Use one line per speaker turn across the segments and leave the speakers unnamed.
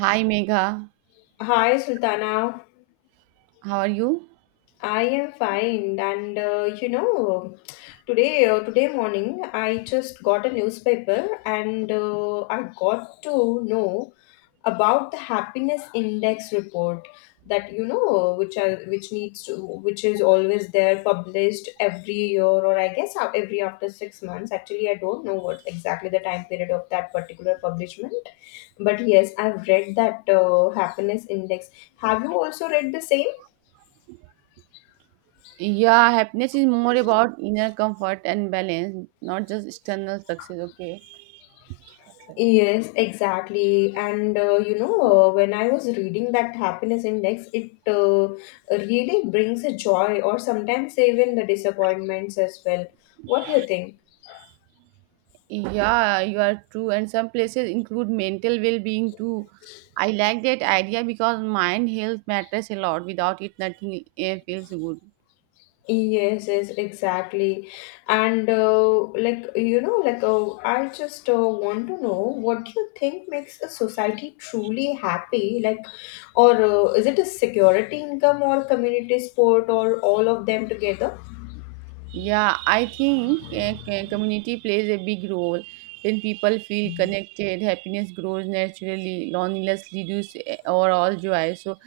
Hi Megha,
Hi, Sultana.
how are you?
I am fine, and today today morning I just got a newspaper, and I got to know about the happiness index report that you know which are which needs to which is always there published every year, or I guess every after 6 months. Actually, I don't know what exactly the time period of that particular publishment, but yes, I've read that happiness index. Have you also read the same?
Yeah, happiness is more about inner comfort and balance, not just external success, okay?
Yes, exactly. And when I was reading that happiness index, it really brings a joy, or sometimes even the disappointments as well. What do you think?
Yeah, you are true, and some places include mental well being too. I like that idea because mind health matters a lot. Without it, nothing feels good.
Yes, yes, exactly. And I just want to know, what do you think makes a society truly happy? Like, or is it a security income or community sport or all of them together?
Yeah, I think community plays a big role. When people feel connected, happiness grows naturally, loneliness reduces overall joy. So,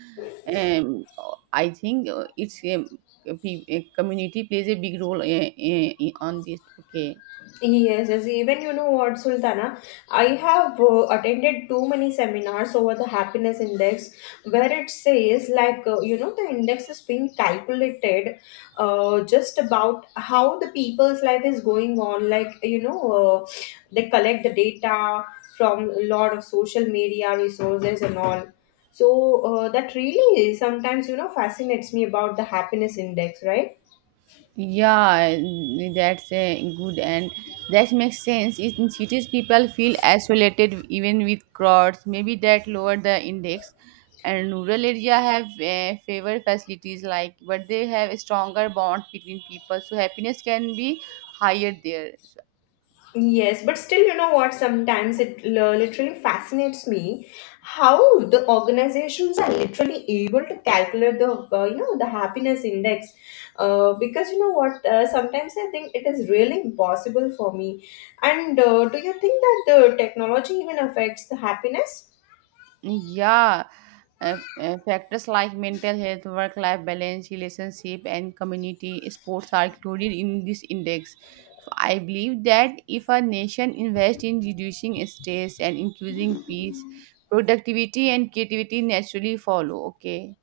um, I think a community plays a big role on this. Okay.
Yes, yes. Even you know what, Sultana, I have attended too many seminars over the happiness index, where it says, the index is being calculated just about how the people's life is going on. They collect the data from a lot of social media resources and all. So, that really sometimes, you know, fascinates me about the happiness index, right?
Yeah, that's good and that makes sense. In cities, people feel isolated even with crowds. Maybe that lower the index. And rural area have favored facilities like, but they have a stronger bond between people. So happiness can be higher there. So
Yes, but still, you know what? Sometimes it literally fascinates me how the organizations are literally able to calculate the the happiness index. Because you know what? Sometimes I think it is really impossible for me. And do you think that the technology even affects the happiness?
Yeah, factors like mental health, work life balance, relationship, and community sports are included in this index. So I believe that if a nation invests in reducing stress and increasing peace, productivity and creativity naturally follow. Okay.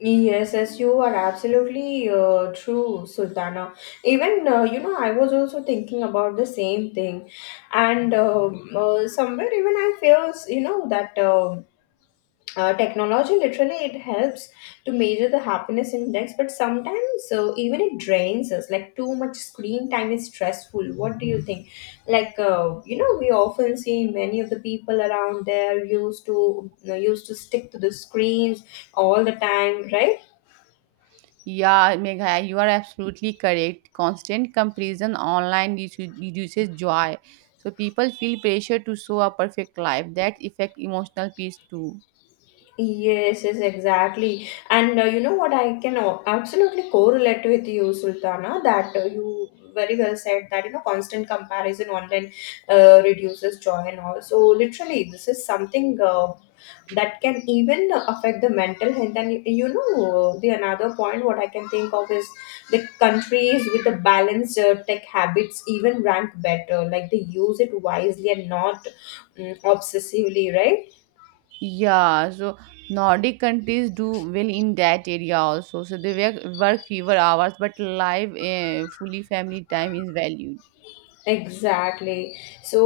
Yes, yes, you are absolutely true, Sultana. Even I was also thinking about the same thing, and somewhere even I feels you know that technology literally it helps to measure the happiness index, but sometimes even it drains us. Like too much screen time is stressful. What do you think? Like we often see many of the people around there used to used to stick to the screens all the time, right?
Yeah, Megha, you are absolutely correct. Constant comparison online reduces joy. So people feel pressure to show a perfect life. That affect emotional peace too.
Yes, yes, exactly. And you know what? I can absolutely correlate with you, Sultana, that you very well said that you know constant comparison online reduces joy and all. So literally, this is something that can even affect the mental health. And you know, the another point what I can think of is the countries with the balanced tech habits even rank better. Like they use it wisely and not, mm, obsessively, right?
Yeah, so Nordic countries do well in that area also. So they work fewer hours, but live, fully family time is valued.
Exactly. So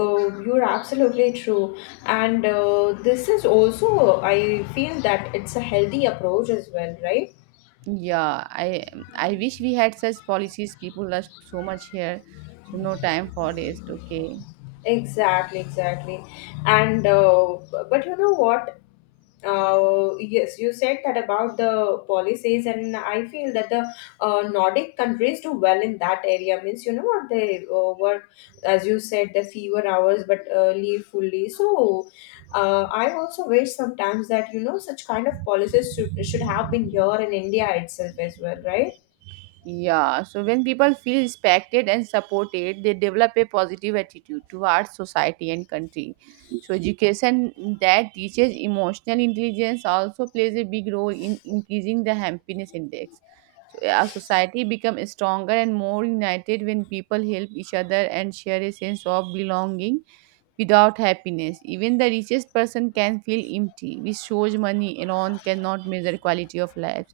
you're absolutely true. And this is also, I feel that it's a healthy approach as well, right?
Yeah, I wish we had such policies. People rush so much here, so no time for rest. Okay.
Exactly, exactly. And but you know what? Yes, you said that about the policies, and I feel that the Nordic countries do well in that area. Means, you know what, they work, as you said, the fewer hours but leave fully. So, I also wish sometimes that you know such kind of policies should have been here in India itself as well, right?
Yeah, so when people feel respected and supported, they develop a positive attitude towards society and country. So, education that teaches emotional intelligence also plays a big role in increasing the happiness index. So, a society becomes stronger and more united when people help each other and share a sense of belonging. Without happiness, even the richest person can feel empty, which shows money alone cannot measure quality of life.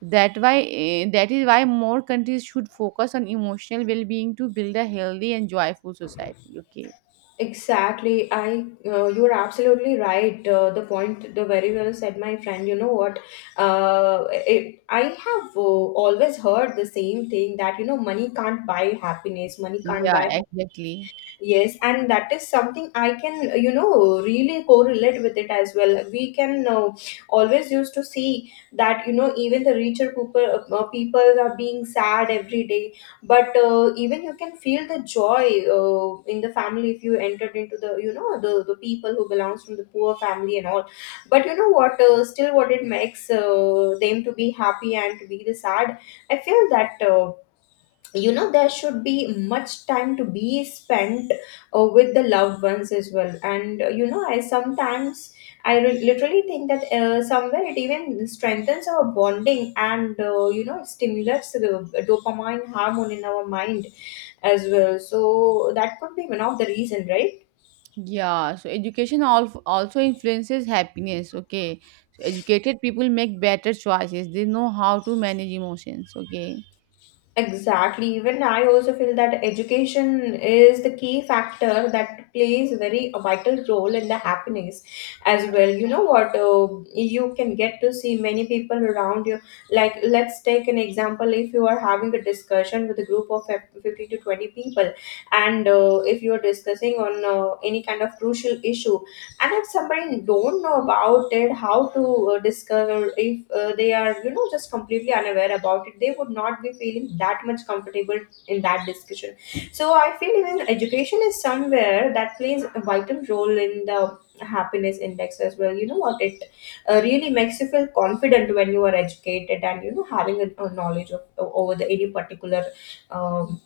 That is why more countries should focus on emotional well-being to build a healthy and joyful society. Okay.
Exactly. I You're absolutely right. The point, the very well said, my friend. You know what? I have always heard the same thing that you know money can't buy happiness. Money can't
Yeah,
buy.
exactly.
Yes, and that is something I can, you know, really correlate with it as well. We can always used to see that, you know, even the richer people, people are being sad every day, but even you can feel the joy in the family if you entered into the people who belongs from the poor family and all. But you know what, still what it makes them to be happy and to be the sad, I feel that. You know, there should be much time to be spent with the loved ones as well. And I sometimes literally think that somewhere it even strengthens our bonding, and you know it stimulates the dopamine hormone in our mind as well, so that could be one of the reason, right?
Yeah, so education also influences happiness. Okay, so educated people make better choices. They know how to manage emotions. Okay.
Exactly. Even I also feel that education is the key factor that plays a very vital role in the happiness as well. You know what? You can get to see many people around you. Like, let's take an example. If you are having a discussion with a group of 50 to 20 people, and if you are discussing on any kind of crucial issue, and if somebody don't know about it how to discover, if they are, you know, just completely unaware about it, they would not be feeling that much comfortable in that discussion. So I feel even education is somewhere that plays a vital role in the happiness index as well. You know what, it really makes you feel confident when you are educated and you know having a knowledge of over the any particular um,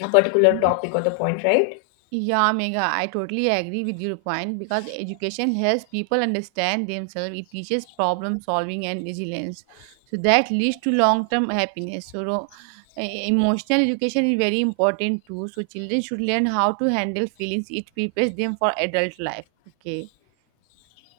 a particular topic or the point, right?
Yeah, Mega, I totally agree with your point because education helps people understand themselves. It teaches problem solving and resilience. So that leads to long term happiness. So emotional education is very important too. So children should learn how to handle feelings. It prepares them for adult life. Okay.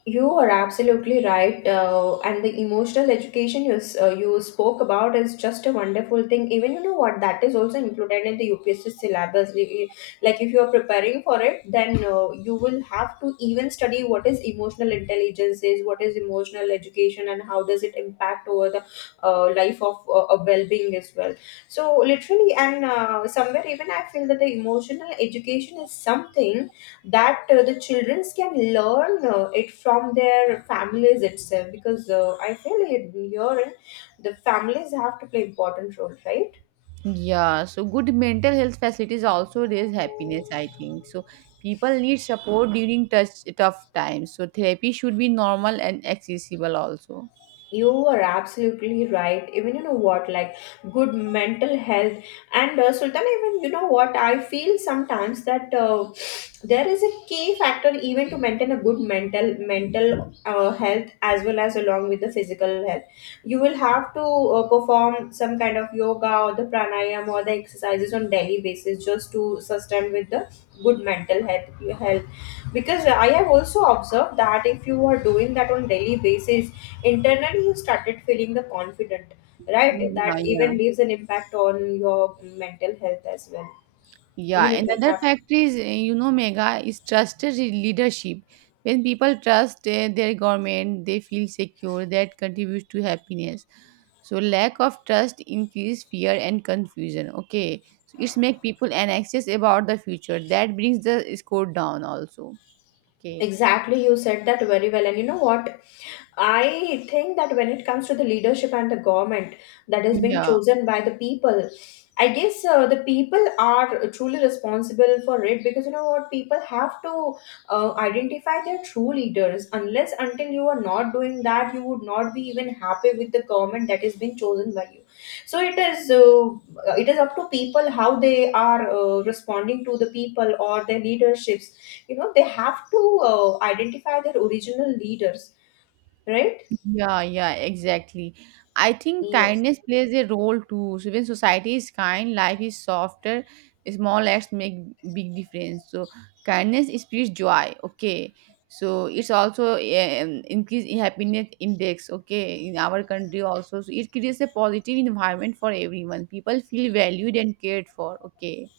You are absolutely right. And the emotional education you, you spoke about is just a wonderful thing. Even you know what, that is also included in the UPSC syllabus. Like if you are preparing for it, then you will have to even study what is emotional intelligence is, what is emotional education, and how does it impact over the life of a well-being as well. So literally, and somewhere even I feel that the emotional education is something that the children can learn it from their families itself, because I feel here in the families have to play important role, right?
Yeah, so good mental health facilities also raise happiness, I think. So people need support during tough times. So therapy should be normal and accessible also.
You were absolutely right. Even you know what, like good mental health, and Sultan, even you know what, I feel sometimes that there is a key factor even to maintain a good mental health as well as along with the physical health. You will have to perform some kind of yoga or the pranayam or the exercises on daily basis just to sustain with the good mental health, because I have also observed that if you are doing that on daily basis, internally you started feeling the confident,
Yeah,
right? That
yeah.
even leaves an impact on your mental health as well. You
Yeah,
literally
another
have.
factor is, Mega is trusted leadership. When people trust their government, they feel secure. That contributes to happiness. So lack of trust increase fear and confusion. Okay, so it's make people anxious about the future. That brings the score down also. Okay.
Exactly, you said that very well. And you know what, I think that when it comes to the leadership and the government that is being
Yeah.
chosen by the people, I guess the people are truly responsible for it, because you know what, people have to identify their true leaders. Unless until you are not doing that, you would not be even happy with the government that is being chosen by you. So it is up to people how they are responding to the people or their leaderships. You know, they have to identify their original leaders, right?
Yeah, yeah, exactly. I think
Yes,
kindness plays a role too. So when society is kind, life is softer. Small acts make big difference. So kindness spreads joy. Okay, so it's also increase in happiness index. Okay, in our country also, so it creates a positive environment for everyone. People feel valued and cared for. Okay.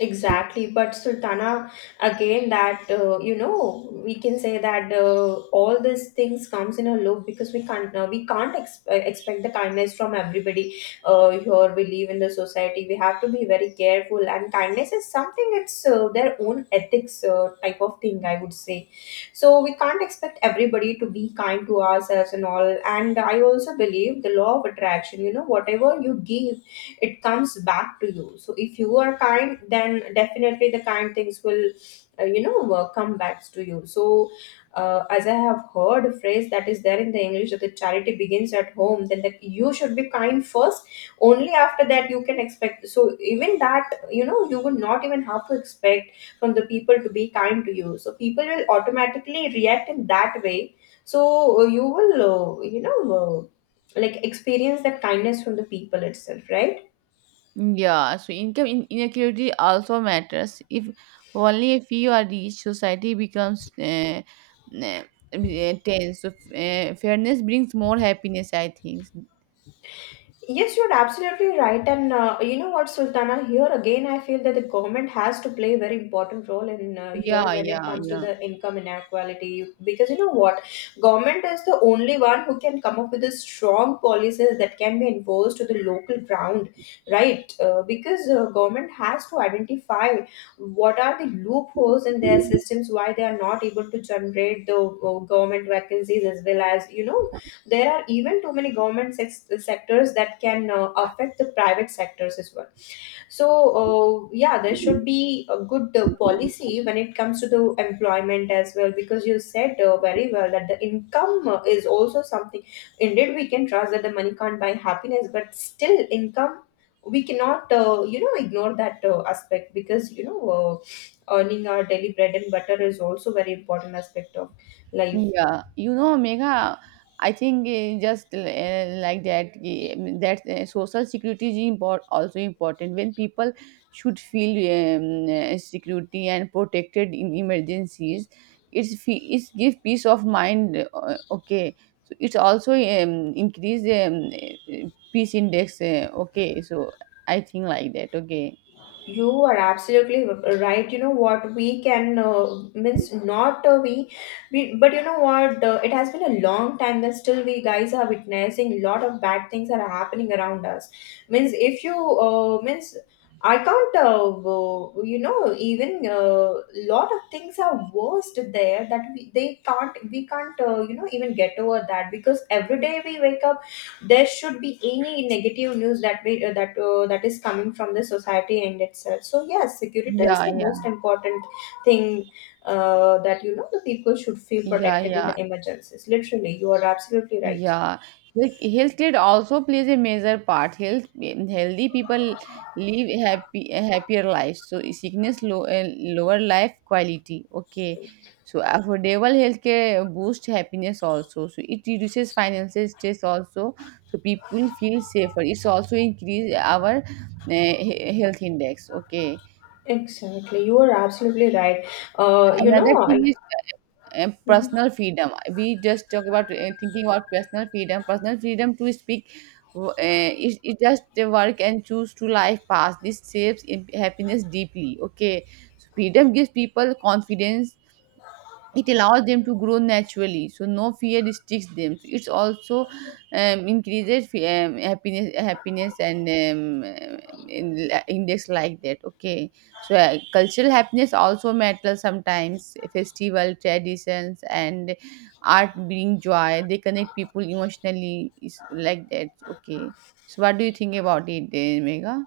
exactly. But Sultana, again, that you know, we can say that all these things comes in a loop, because we can't expect the kindness from everybody. Here we live in the society, we have to be very careful, and kindness is something, it's their own ethics type of thing, I would say. So we can't expect everybody to be kind to ourselves and all. And I also believe the law of attraction. You know, whatever you give, it comes back to you. So if you are kind, then definitely the kind things will come back to you. So as I have heard a phrase that is there in the English that the charity begins at home, then that you should be kind first. Only after that you can expect. So even that, you know, you would not even have to expect from the people to be kind to you, so people will automatically react in that way. So you will like experience that kindness from the people itself, right?
Yeah, so income inequality also matters. If only a few are rich, society becomes uh, tense. So, fairness brings more happiness, I think.
Yes, you're absolutely right. And you know what, Sultana, here again, I feel that the government has to play a very important role in here
Yeah,
when it
yeah,
comes to
yeah.
the income inequality. Because you know what, government is the only one who can come up with the strong policies that can be enforced to the local ground, right? Because government has to identify what are the loopholes in their systems, why they are not able to generate the government vacancies as well as, there are even too many government sectors that can affect the private sectors as well. So yeah, there should be a good policy when it comes to the employment as well, because you said very well that the income is also something. Indeed, we can trust that the money can't buy happiness, but still income, we cannot ignore that aspect, because earning our daily bread and butter is also very important aspect of life.
Yeah, you know, Megha, I think like that, that social security is also important. When people should feel security and protected in emergencies, it's give peace of mind. Okay, so it's also increase peace index. Okay, so I think like that. Okay,
You are absolutely right. You know what, we can means not but you know what, it has been a long time that still we guys are witnessing lot of bad things that are happening around us. Means if you means I can't even lot of things are worst there that we can't even get over that, because every day we wake up there should be any negative news that we that that is coming from the society and itself. So yes, security is
yeah,
the
yeah,
most important thing that the people should feel
yeah,
protected in
yeah.
the emergencies. Literally, you are absolutely right.
Yeah, health care also plays a major part. Healthy people live happier lives. So sickness lower life quality. Okay, so affordable healthcare boosts happiness also. So it reduces financial stress also. So people feel safer. It's also increase our health index. Okay,
Exactly, you are absolutely right. uh, you
another
know
thing
I,
is personal freedom. We just talk about thinking about personal freedom. Personal freedom to speak. It just work and choose to life path. This shapes happiness deeply. Okay, so freedom gives people confidence, it allows them to grow naturally, so no fear restricts them. So it's also increases happiness and index like that. Okay, so cultural happiness also matters. Sometimes festival traditions and art bring joy, they connect people emotionally, is like that. Okay, so what do you think about it, Mega?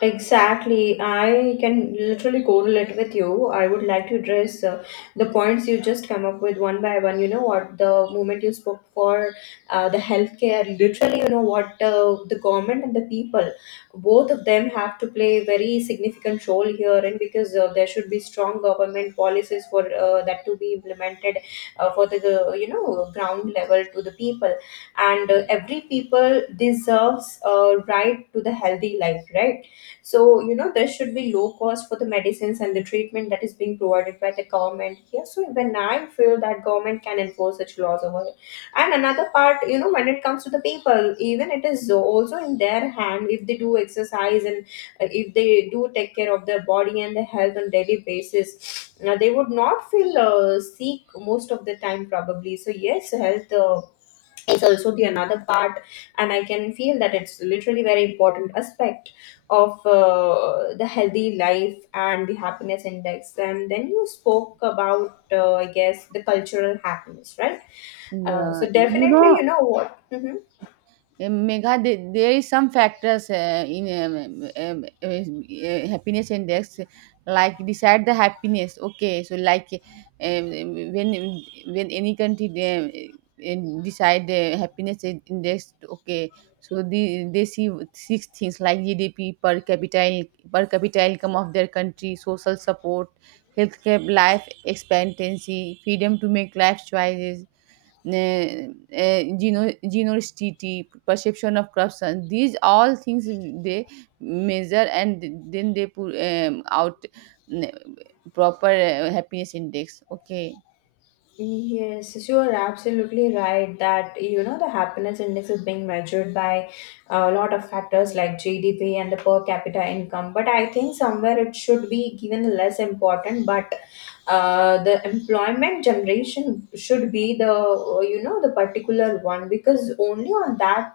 Exactly. I can literally correlate with you. I would like to address the points you just come up with one by one. You know what? The moment you spoke for the healthcare, literally, you know what? The government and the people, both of them have to play a very significant role here, and because there should be strong government policies for that to be implemented for the ground level to the people, and every people deserves a right to the healthy life, right? So, there should be low cost for the medicines and the treatment that is being provided by the government here. So when I feel that government can enforce such laws over here. And another part, when it comes to the people, even it is also in their hand if they do exercise and if they do take care of their body and their health on daily basis. They would not feel sick most of the time probably. So yes, health is also the another part, and I can feel that it's literally very important aspect of the healthy life and the happiness index. And then you spoke about I guess the cultural happiness, right?
Yeah,
So
you
definitely,
know,
you know what. Mm-hmm.
Megha, there is some factors in happiness index like decide the happiness. Okay, so like um, when when any country they, decide the happiness index, okay, so they see six things like GDP per capita income of their country, social support, healthcare, life expectancy, freedom to make life choices, generosity, perception of corruption. These all things they measure and then they put out mm, proper happiness index. Okay.
Yes, yes, you are absolutely right that you know the happiness index is being measured by a lot of factors like GDP and the per capita income. But I think somewhere it should be given less important. But the employment generation should be the the particular one, because only on that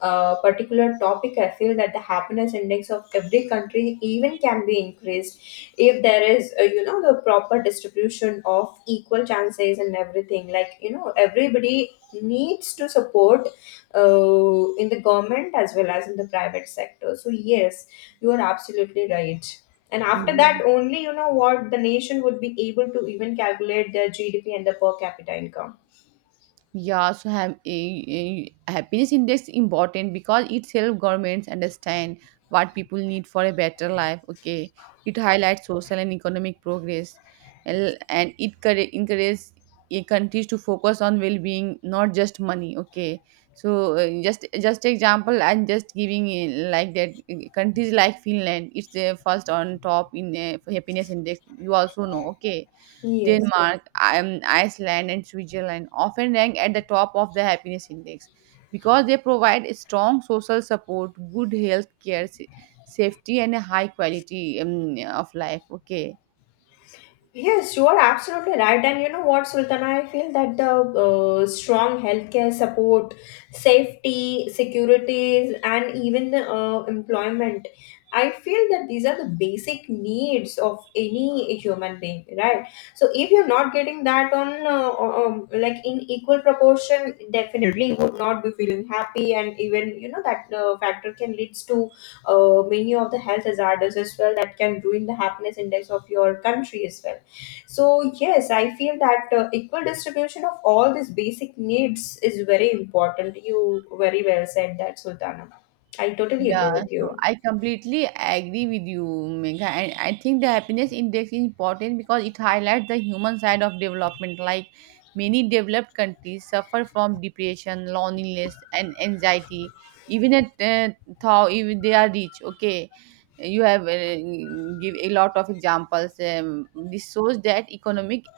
particular topic I feel that the happiness index of every country even can be increased if there is the proper distribution of equal chances and everything, like everybody needs to support in the government as well as in the private sector. So yes, you are absolutely right, and after
Yeah.
that only, you know what, the nation would be able to even calculate their GDP and the per capita income.
Yeah, so happiness index important because it helps governments understand what people need for a better life. Okay, it highlights social and economic progress, and it encourages a countries to focus on well-being, not just money. Okay, so just example, I'm just giving like that countries like Finland, it's the first on top in happiness index. You also know. Okay.
Yes.
Denmark, Iceland, and Switzerland often rank at the top of the happiness index because they provide strong social support, good health care, safety, and a high quality of life. Okay.
Yes, you are absolutely right. And you know what, Sultana? I feel that the strong healthcare support, safety, securities, and even the employment, I feel that these are the basic needs of any human being, right? So if you're not getting that on like in equal proportion, definitely you would not be feeling happy, and even you know that factor can leads to many of the health hazards as well that can ruin the happiness index of your country as well. So yes, I feel that equal distribution of all these basic needs is very important. You very well said that, Sultana. I totally
Yeah,
agree with
so
you.
I completely agree with you, Megha. And I think the happiness index is important because it highlights the human side of development. Like many developed countries suffer from depression, loneliness, and anxiety. Even at though even they are rich, okay, you have give a lot of examples. This shows that economic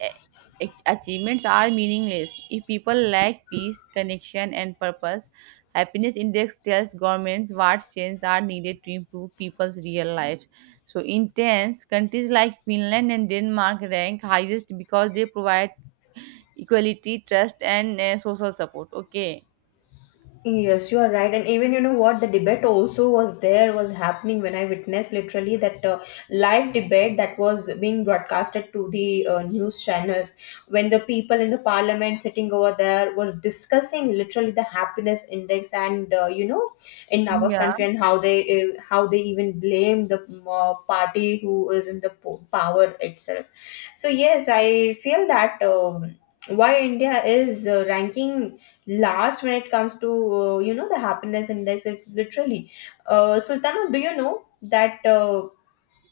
achievements are meaningless if people lack peace, connection, and purpose. Happiness index tells governments what changes are needed to improve people's real lives. So in tens countries like Finland and Denmark rank highest because they provide equality, trust, and social support. Okay,
Yes, you are right. And even you know what, the debate also was there was happening when I witnessed literally that live debate that was being broadcasted to the news channels, when the people in the parliament sitting over there were discussing literally the happiness index and in our
yeah,
country, and how they even blame the party who is in the power itself. So yes, I feel that why India is ranking last when it comes to the happiness index is literally Sultana, do you know that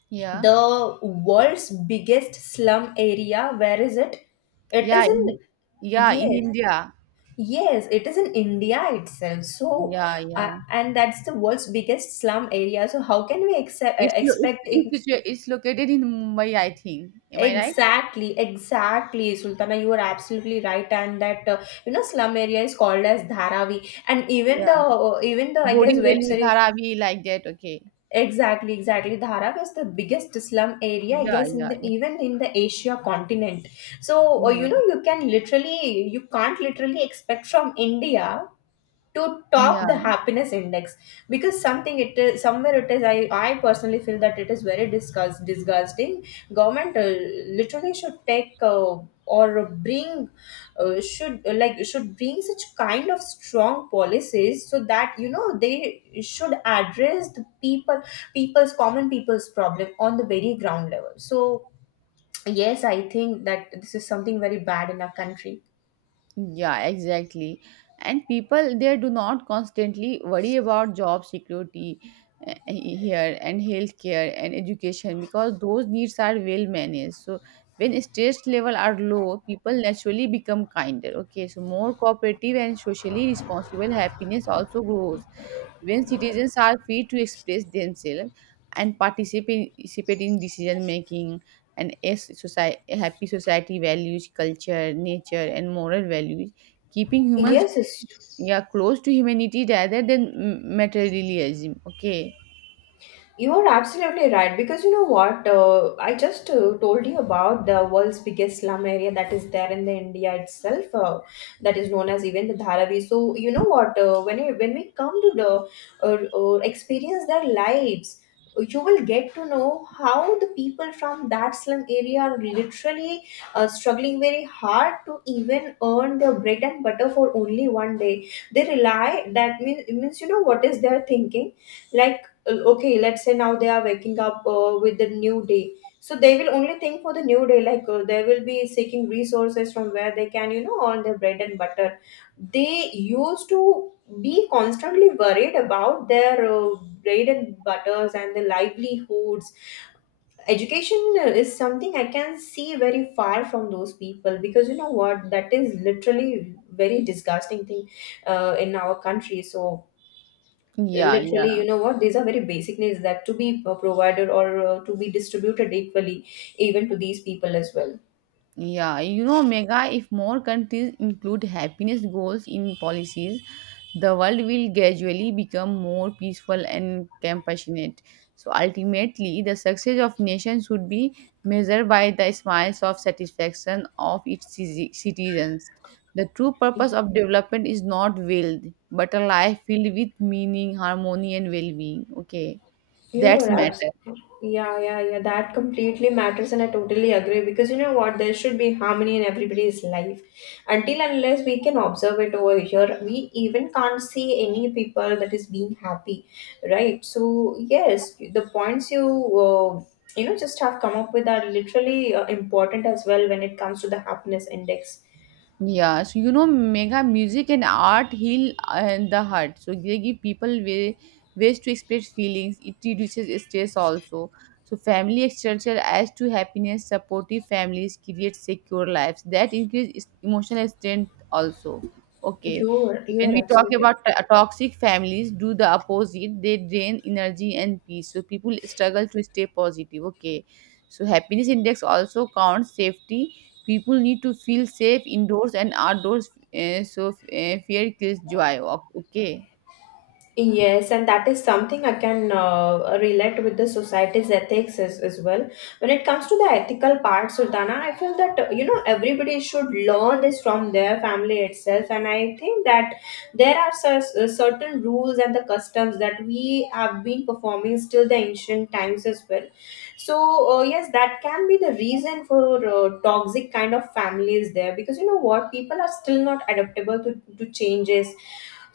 yeah,
the world's biggest slum area, where is it? It
yeah,
is in...
yeah, in
Yes.
India.
Yes, it is in India itself. So
Yeah, yeah,
and that's the world's biggest slum area. So how can we ex
it's, lo-
expect
it's,
in...
situa- it's located in Mumbai, I think, am I right?
Exactly, exactly, Sultana, you are absolutely right. And that slum area is called as Dharavi. And even the
Yeah,
I guess web
Borivali,
series...
Dharavi, like that. Okay.
Exactly, exactly. Dhara was the biggest slum area, I
Yeah,
guess, in
yeah,
the,
yeah,
even in the Asia continent. So
yeah,
you can't literally expect from India to
yeah.
top the happiness index, because something it is somewhere it is I personally feel that it is very disgusting. Government literally should take or bring should like should bring such kind of strong policies, so that you know they should address the people's common people's problem on the very ground level. So yes, I think that this is something very bad in our country.
Yeah, exactly. And people there do not constantly worry about job security here and healthcare and education because those needs are well managed. So when stress level are low, people naturally become kinder. Okay, so more cooperative and socially responsible, happiness also grows. When citizens are free to express themselves and participate in decision making, and as society, a happy society values culture, nature, and moral values, keeping humans,
Yes, yes.
yeah, close to humanity rather than materialism. Okay.
You are absolutely right, because you know what, I just told you about the world's biggest slum area that is there in the India itself, that is known as even the Dharavi. So you know what, when we come to the experience their lives, you will get to know how the people from that slum area are literally struggling very hard to even earn their bread and butter for only one day. They rely, that means, you know what is their thinking, like okay, let's say now they are waking up with the new day. So they will only think for the new day, like they will be seeking resources from where they can, you know, earn their bread and butter. They used to be constantly worried about their bread and butters and the livelihoods. Education is something I can see very far from those people, because you know what, that is literally very disgusting thing in our country. So
Yeah,
literally,
yeah,
you know what, these are very basic needs that to be provided or to be distributed equally even to these people as well.
yeah. You know, Mega, if more countries include happiness goals in policies, the world will gradually become more peaceful and compassionate. So ultimately, the success of nation should be measured by the smiles of satisfaction of its citizens. The true purpose of development is not wealth, but a life filled with meaning, harmony, and well-being. Okay,
You are
that's matter.
absolutely Yeah, yeah, yeah. That completely matters, and I totally agree, because you know what? There should be harmony in everybody's life. Until and unless we can observe it over here, we even can't see any people that is being happy, right? So yes, the points you uh, you know just have come up with are literally important as well when it comes to the happiness index.
Yeah, so you know, Mega, music and art heal the heart. So they give people ways to express feelings. It reduces stress also. So family structure adds to happiness. Supportive families create secure lives that increase emotional strength also. Okay,
You're
when
you're
we talk
absolutely right.
about toxic families, do the opposite. They drain energy and peace. So people struggle to stay positive. Okay, so happiness index also counts safety. People need to feel safe indoors and outdoors, fear kills joy. Okay,
Yes, and that is something I can relate with the society's ethics, as well. When it comes to the ethical part, Sultana, I feel that everybody should learn this from their family itself, and I think that there are certain rules and the customs that we have been performing still the ancient times as well. So yes, that can be the reason for toxic kind of families there, because you know what, people are still not adaptable to changes.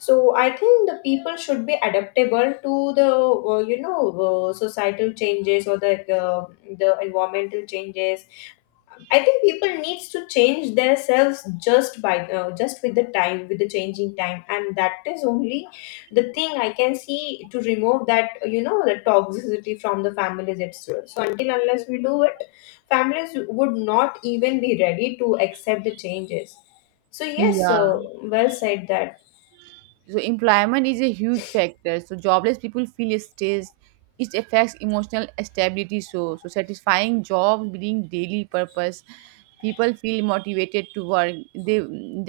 So I think the people should be adaptable to the societal changes or uh, the environmental changes. I think people needs to change themselves, just with the time, with the changing time, and that is only the thing I can see to remove that you know the toxicity from the families itself. So until unless we do it, families would not even be ready to accept the changes. So yes,
yeah,
well said that.
so employment is a huge factor. So jobless people feel stressed, it affects emotional stability. So satisfying job being daily purpose, people feel motivated to work, they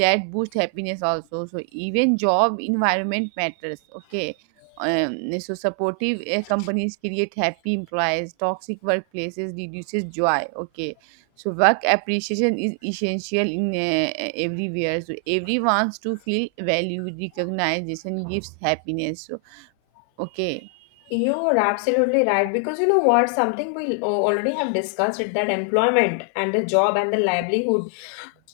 that boost happiness also. So even job environment matters. Okay, so supportive companies create happy employees, toxic workplaces reduces joy. Okay, so work appreciation is essential in everywhere. So everyone to feel valued, recognition gives happiness, so okay.
You are absolutely right, because you know what, something we already have discussed it, that employment and the job and the livelihood,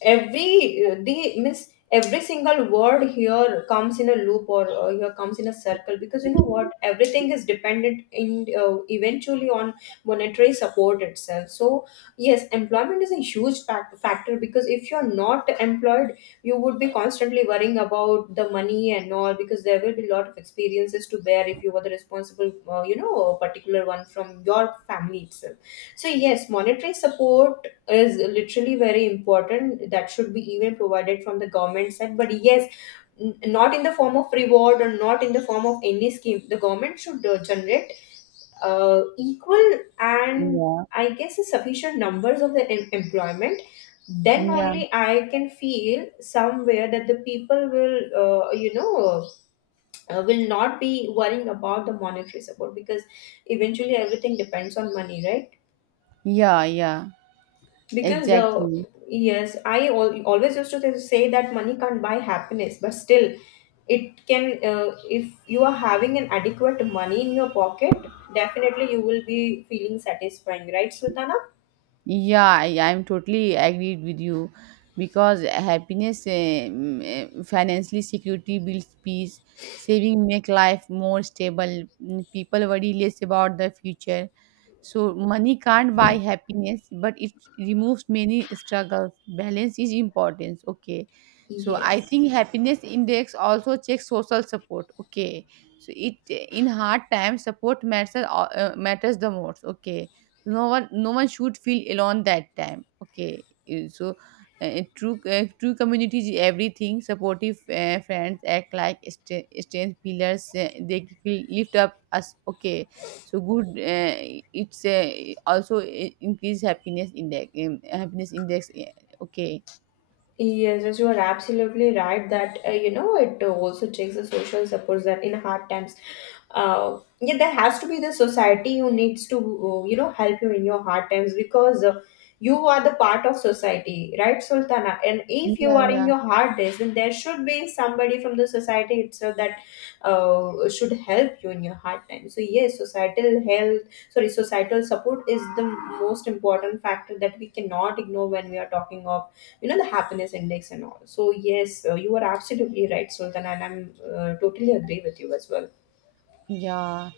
every the miss every single word here comes in a loop, or here comes in a circle, because you know what, everything is dependent in eventually on monetary support itself. So yes, employment is a huge factor, because if you're not employed you would be constantly worrying about the money and all, because there will be a lot of experiences to bear if you were the responsible particular one from your family itself. So yes, monetary support is literally very important that should be even provided from the government side. But yes, not in the form of reward or not in the form of any scheme. The government should generate equal and
Yeah,
I guess a sufficient numbers of the employment. Then
yeah,
only I can feel somewhere that the people will you know will not be worrying about the monetary support, because eventually everything depends on money, right?
yeah, yeah,
Because,
exactly.
yes, I always used to say that money can't buy happiness, but still, it can, if you are having an adequate money in your pocket, definitely you will be feeling satisfying, right, Sultana?
Yeah, I'm totally agreed with you because financially security builds peace. Saving make life more stable. People worry less about the future, so money can't buy happiness, but it removes many struggles. Balance is important. Okay. So I
Yes.
think happiness index also checks social support. Okay. So it in hard times support matters the most. Okay. No one should feel alone that time. Okay. So true community is everything. Supportive friends act like strength pillars. They feel lift up us. Okay, so good it's also increase happiness index, yeah, okay,
Yes, yes, you are absolutely right that it also takes the social support, that in hard times, yeah, there has to be the society who needs to help you in your hard times, because you are the part of society, right, Sultana? And if you
yeah,
are in
yeah.
your hard days, then there should be somebody from the society itself that should help you in your hard times. So yes, societal health, sorry, societal support is the most important factor that we cannot ignore when we are talking of, the happiness index and all. So yes, you are absolutely right, Sultan, and I'm totally agree with you as well.
Yeah.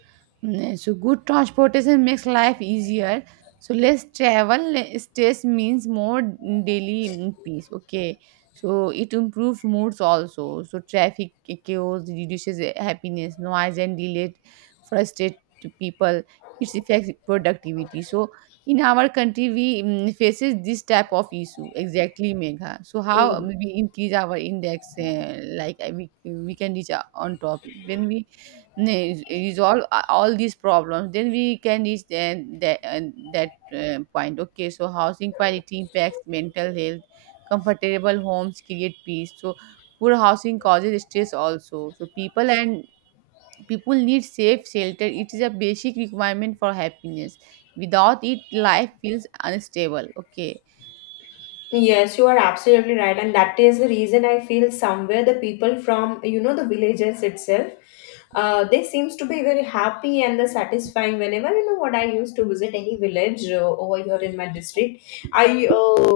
So good transportation makes life easier. So less travel, less stress means more daily peace. Okay. So it improves moods also. So traffic chaos reduces happiness, noise and delay frustrate people. It affects productivity. So in our country, we faces this type of issue exactly, Megha. So how we increase our index, like we can reach on top when we resolve all these problems. Then we can reach then that and that point. Okay, so housing quality impacts mental health, comfortable homes create peace. So poor housing causes stress also. So people need safe shelter, it is a basic requirement for happiness. Without it, life feels unstable. Okay,
Yes, you are absolutely right, and that is the reason I feel somewhere the people from, the villages itself, they seems to be very happy and the satisfying. Whenever you know what, I used to visit any village over here in my district, I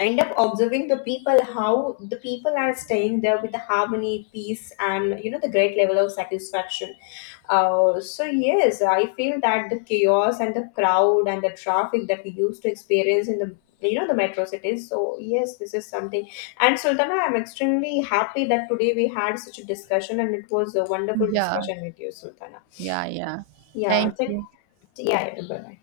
end up observing the people how the people are staying there with the harmony, peace, and you know the great level of satisfaction. So yes, I feel that the chaos and the crowd and the traffic that we used to experience in the, the metro cities, so yes, this is something. And Sultana, I'm extremely happy that today we had such a discussion, and it was a wonderful
yeah,
discussion with you, Sultana.
yeah, yeah,
Yeah,
thank you.
yeah, bye.